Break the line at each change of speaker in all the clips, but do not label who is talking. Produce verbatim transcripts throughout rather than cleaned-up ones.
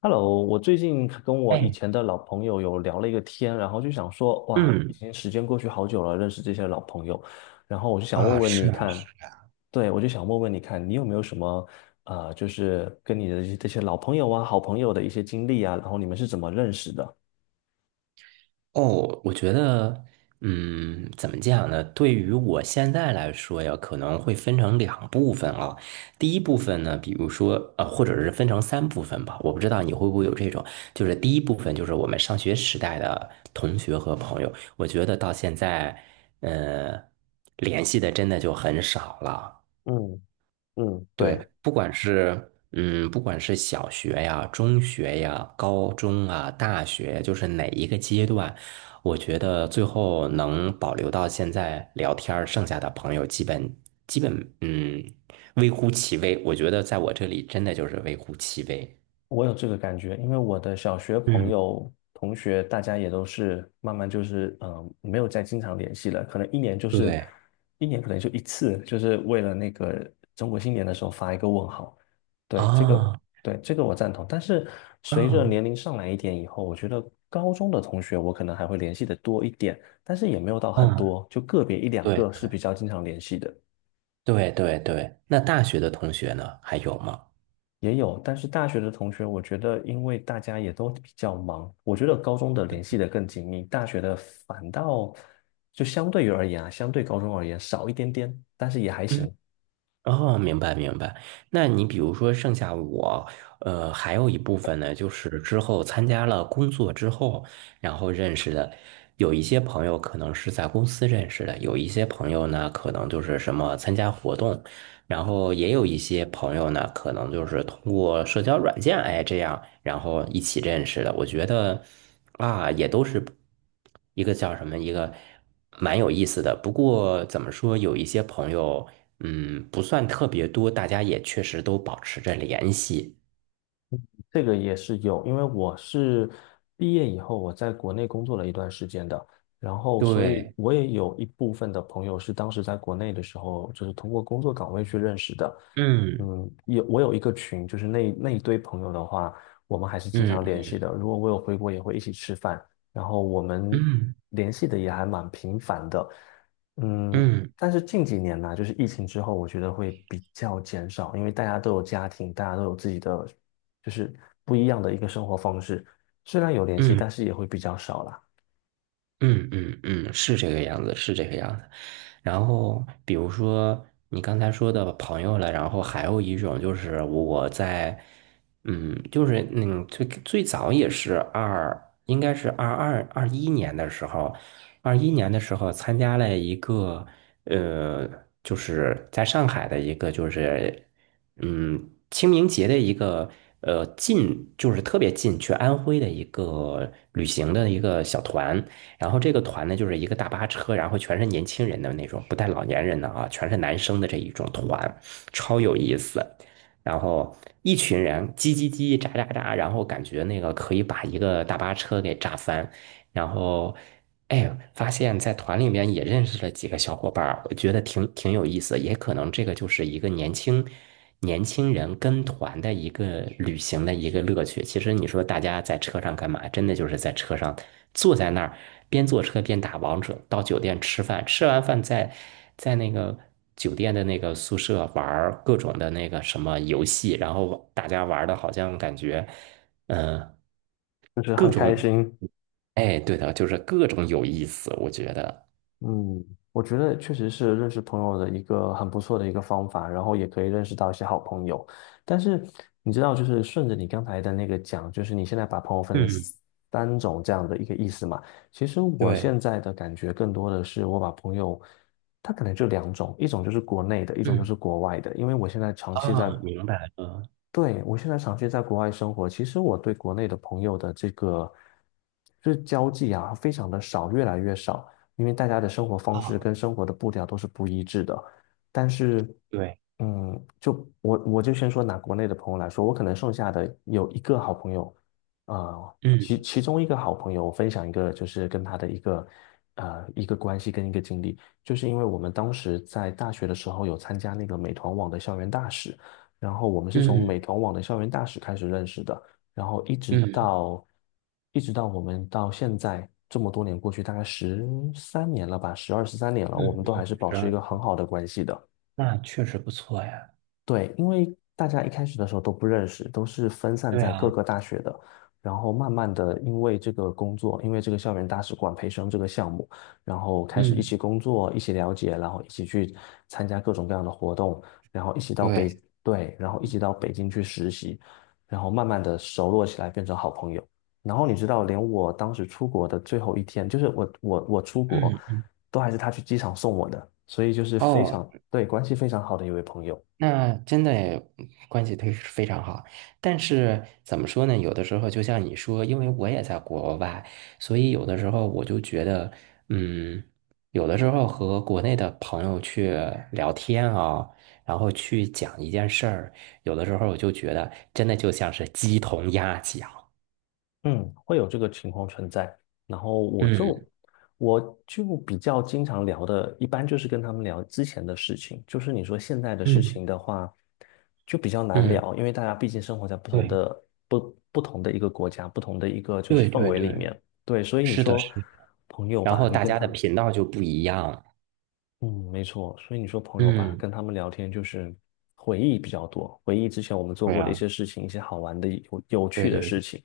Hello，我最近跟我以
哎，
前的老朋友有聊了一个天，然后就想说，哇，已
嗯。
经时间过去好久了，认识这些老朋友，然后我就想问
啊，
问
是
你
啊，是
看，
啊，
对，我就想问问你看，你有没有什么呃，就是跟你的这些这些老朋友啊、好朋友的一些经历啊，然后你们是怎么认识的？
哦，我觉得，嗯，怎么讲呢？对于我现在来说呀，可能会分成两部分啊。第一部分呢，比如说，呃，或者是分成三部分吧。我不知道你会不会有这种，就是第一部分就是我们上学时代的同学和朋友，我觉得到现在，呃，联系的真的就很少了。
嗯嗯，
对，
对。
不管是嗯，不管是小学呀、中学呀、高中啊、大学，就是哪一个阶段，我觉得最后能保留到现在聊天儿剩下的朋友基本基本嗯，微乎其微。我觉得在我这里真的就是微乎其微。
我有这个感觉，因为我的小学朋
嗯，
友、同学，大家也都是慢慢就是，嗯、呃没有再经常联系了，可能一年就是
对
一年，可能就一次，就是为了那个中国新年的时候发一个问号。对，这个，
啊，
对，这个我赞同。但是随着
嗯
年龄上来一点以后，我觉得高中的同学我可能还会联系的多一点，但是也没有到很
嗯，
多，就个别一两
对
个是比较经常联系的。
对对对。那大学的同学呢？还有吗？
也有，但是大学的同学，我觉得因为大家也都比较忙，我觉得高中的联系的更紧密，大学的反倒就相对于而言啊，相对高中而言少一点点，但是也还
嗯。
行。
哦，明白明白。那你比如说，剩下我，呃，还有一部分呢，就是之后参加了工作之后，然后认识的，有一些朋友可能是在公司认识的，有一些朋友呢，可能就是什么参加活动，然后也有一些朋友呢，可能就是通过社交软件，哎，这样，然后一起认识的。我觉得啊，也都是一个叫什么，一个蛮有意思的。不过怎么说，有一些朋友，嗯，不算特别多，大家也确实都保持着联系。
这个也是有，因为我是毕业以后我在国内工作了一段时间的，然后所以
对，
我也有一部分的朋友是当时在国内的时候，就是通过工作岗位去认识的。
嗯
嗯，有我有一个群，就是那那一堆朋友的话，我们还是经常
嗯
联系的。如果我有回国，也会一起吃饭，然后我们
嗯
联系的也还蛮频繁的。嗯，
嗯
但是近几年呢、就是疫情之后，我觉得会比较减少，因为大家都有家庭，大家都有自己的就是不一样的一个生活方式。虽然有联系，
嗯。
但是也会比较少啦，
嗯嗯嗯，是这个样子，是这个样子。然后，比如说你刚才说的朋友了，然后还有一种就是我在，嗯，就是嗯，最最早也是二，应该是二二二一年的时候，二一年的时候参加了一个，呃，就是在上海的一个就是，嗯，清明节的一个。呃，近就是特别近，去安徽的一个旅行的一个小团，然后这个团呢，就是一个大巴车，然后全是年轻人的那种，不带老年人的啊，全是男生的这一种团，超有意思。然后一群人叽叽叽、喳喳喳，然后感觉那个可以把一个大巴车给炸翻。然后，哎，发现在团里面也认识了几个小伙伴儿我觉得挺挺有意思，也可能这个就是一个年轻年轻人跟团的一个旅行的一个乐趣。其实你说大家在车上干嘛？真的就是在车上坐在那儿，边坐车边打王者，到酒店吃饭，吃完饭在在那个酒店的那个宿舍玩各种的那个什么游戏，然后大家玩的好像感觉，嗯、
就是
各
很开
种，
心。
哎，对的，就是各种有意思，我觉得，
嗯，我觉得确实是认识朋友的一个很不错的一个方法，然后也可以认识到一些好朋友。但是你知道，就是顺着你刚才的那个讲，就是你现在把朋友分成
嗯，
三种这样的一个意思嘛。其实我
对，
现在的感觉更多的是，我把朋友，他可能就两种，一种就是国内的，一种就是
嗯，
国外的。因为我现在长期
啊，
在
明白了，
对，我现在长期在国外生活，其实我对国内的朋友的这个就是交际啊，非常的少，越来越少，因为大家的生活方式
啊，
跟生活的步调都是不一致的。但是，
对，
嗯，就我我就先说拿国内的朋友来说，我可能剩下的有一个好朋友，呃，
嗯
其其中一个好朋友，我分享一个就是跟他的一个呃一个关系跟一个经历，就是因为我们当时在大学的时候有参加那个美团网的校园大使。然后我们是从
嗯
美团网的校园大使开始认识的，然后一直
嗯。
到一直到我们到现在这么多年过去，大概十三年了吧，十二十三年了，
嗯
我们都还
嗯，
是保
十
持一
二，
个很好的关系的。
那确实不错呀。
对，因为大家一开始的时候都不认识，都是分散
对
在各
啊，
个大学的，然后慢慢的因为这个工作，因为这个校园大使馆培生这个项目，然后开始一起
嗯，
工作，一起了解，然后一起去参加各种各样的活动，然后一起到北，
对，
对，然后一起到北京去实习，然后慢慢的熟络起来，变成好朋友。然后你知道，连我当时出国的最后一天，就是我我我出国，
嗯，
都还是他去机场送我的，所以就是非
哦，
常，对，关系非常好的一位朋友。
那真的诶关系非非常好。但是怎么说呢？有的时候就像你说，因为我也在国外，所以有的时候我就觉得，嗯，有的时候和国内的朋友去聊天啊，然后去讲一件事儿，有的时候我就觉得真的就像是鸡同鸭讲。
嗯，会有这个情况存在。然后我就
嗯
我就比较经常聊的，一般就是跟他们聊之前的事情。就是你说现在的事
嗯，
情的话，就比较难
嗯，
聊，因为大家毕竟生活在不同
对
的不不同的一个国家，不同的一个就是
对
氛
对
围里
对。
面。对，所以你
是的，
说
是的，
朋友
然
吧，
后
你
大
跟
家
他，
的频道就不一样。
嗯，没错。所以你说朋友吧，
嗯，
跟他们聊天就是回忆比较多，回忆之前我们做
对
过的一
呀，
些事情，一些好玩的、有有
对
趣
对
的
对
事情。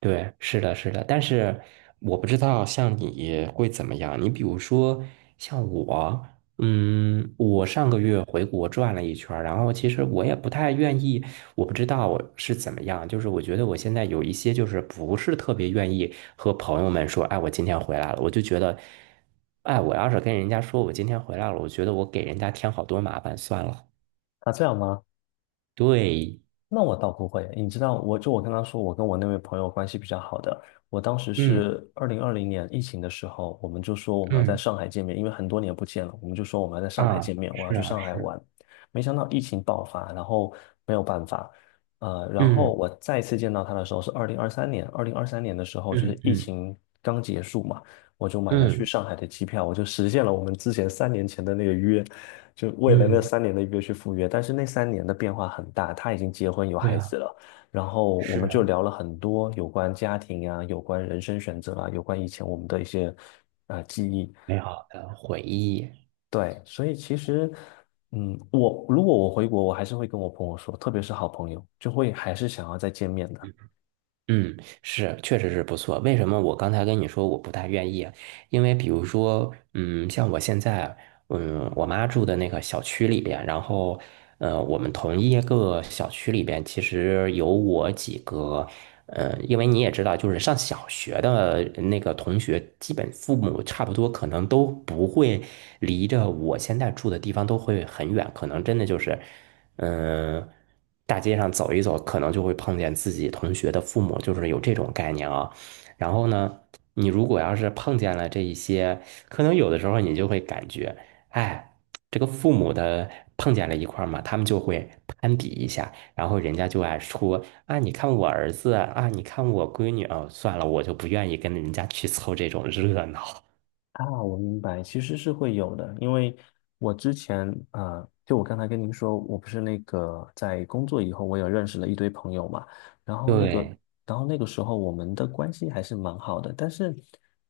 对，是的，是的。但是我不知道像你会怎么样。你比如说像我，嗯，我上个月回国转了一圈儿然后其实我也不太愿意，我不知道我是怎么样。就是我觉得我现在有一些就是不是特别愿意和朋友们说，哎，我今天回来了，我就觉得，哎，我要是跟人家说我今天回来了，我觉得我给人家添好多麻烦，算了。
啊，这样吗？
对，
那我倒不会，你知道，我就我刚刚说，我跟我那位朋友关系比较好的，我当时
嗯
是二零二零年疫情的时候，我们就说我们要在
嗯，
上海见面，因为很多年不见了，我们就说我们要在上海见
啊，
面，我要
是
去
啊
上海
是，
玩。没想到疫情爆发，然后没有办法，呃，然后
嗯
我再次见到他的时候是二零二三年，二零二三年的时候就
嗯
是疫
嗯
情刚结束嘛，我就买了去
嗯
上海的机票，我就实现了我们之前三年前的那个约。就为了那
嗯，
三年的约去赴约，但是那三年的变化很大，他已经结婚有
美
孩子
好
了，然后我
是
们就聊了很多有关家庭啊、有关人生选择啊、有关以前我们的一些呃记忆，
美好的回忆。
对，所以其实，嗯，我如果我回国，我还是会跟我朋友说，特别是好朋友，就会还是想要再见面的。
嗯，是确实是不错。为什么我刚才跟你说我不太愿意？因为比如说，嗯，像我现在，嗯，我妈住的那个小区里边，然后，呃，我们同一个小区里边，其实有我几个，呃，因为你也知道，就是上小学的那个同学，基本父母差不多可能都不会离着我现在住的地方都会很远，可能真的就是，嗯、大街上走一走，可能就会碰见自己同学的父母，就是有这种概念啊。然后呢，你如果要是碰见了这一些，可能有的时候你就会感觉，哎，这个父母的碰见了一块儿嘛，他们就会攀比一下，然后人家就爱说啊，你看我儿子啊，你看我闺女哦，算了，我就不愿意跟人家去凑这种热闹。
啊，我明白，其实是会有的，因为我之前啊、呃就我刚才跟您说，我不是那个在工作以后，我有认识了一堆朋友嘛，然后那个，
对，
然后那个时候我们的关系还是蛮好的，但是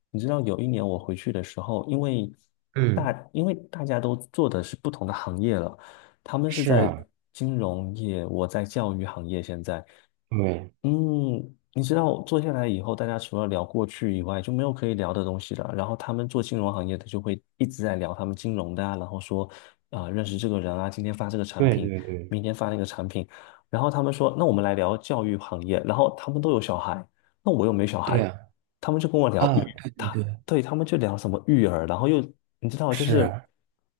你知道，有一年我回去的时候，因为
嗯，
大，因为大家都做的是不同的行业了，他们是
是
在
啊，
金融业，我在教育行业现在。
对，
嗯，你知道坐下来以后，大家除了聊过去以外，就没有可以聊的东西了。然后他们做金融行业的就会一直在聊他们金融的啊，然后说啊、认识这个人啊，今天发这个产
对
品，
对对，
明天发那个产品。然后他们说，那我们来聊教育行业。然后他们都有小孩，那我又没小
对
孩，
啊，
他们就跟我聊
啊，
育，
对对
他
对，
对他们就聊什么育儿，然后又你知道，就是
是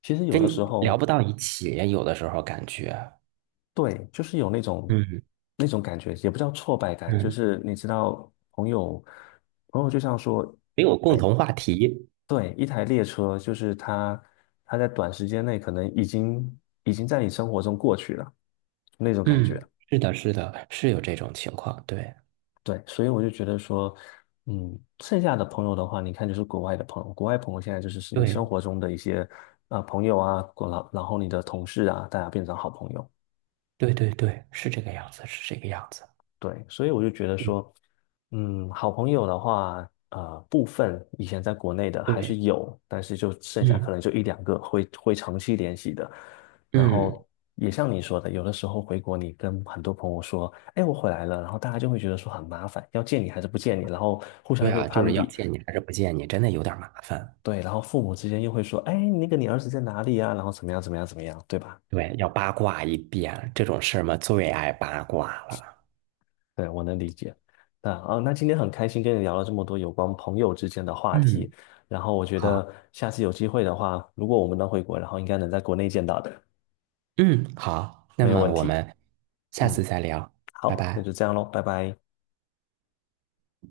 其实有
跟
的时
你聊
候。
不到一起，有的时候感觉，
对，就是有那种
嗯
那种感觉，也不叫挫败感，就
嗯，
是你知道，朋友朋友就像说，
没有共
哎，
同话题。
对，一台列车，就是它它在短时间内可能已经已经在你生活中过去了，那种感觉。
嗯，是的，是的，是有这种情况，对，
对，所以我就觉得说，嗯，剩下的朋友的话，你看就是国外的朋友，国外朋友现在就是是你
对，
生活中的一些啊、呃朋友啊，然后然后你的同事啊，大家变成好朋友。
对，对，对，是这个样子，是这个样子，
对，所以我就觉得
嗯，
说，嗯，好朋友的话，呃，部分以前在国内的还是
对，
有，但是就剩下可
嗯，
能就一两个会会长期联系的。然
嗯，
后也像你说的，有的时候回国，你跟很多朋友说，哎，我回来了，然后大家就会觉得说很麻烦，要见你还是不见你，然后互相
对
又会
啊，就是
攀
要
比，
见你还是不见你，真的有点麻烦，
对，然后父母之间又会说，哎，那个你儿子在哪里啊？然后怎么样怎么样怎么样，对吧？
对，要八卦一遍，这种事儿嘛，最爱八卦了，
对，我能理解。那啊，那今天很开心跟你聊了这么多有关朋友之间的话
嗯，
题，然后我觉
好，
得下次有机会的话，如果我们能回国，然后应该能在国内见到的，
嗯，好，那
没有
么
问
我
题。
们下
嗯，
次再聊，拜
好，那
拜。
就这样喽，拜拜。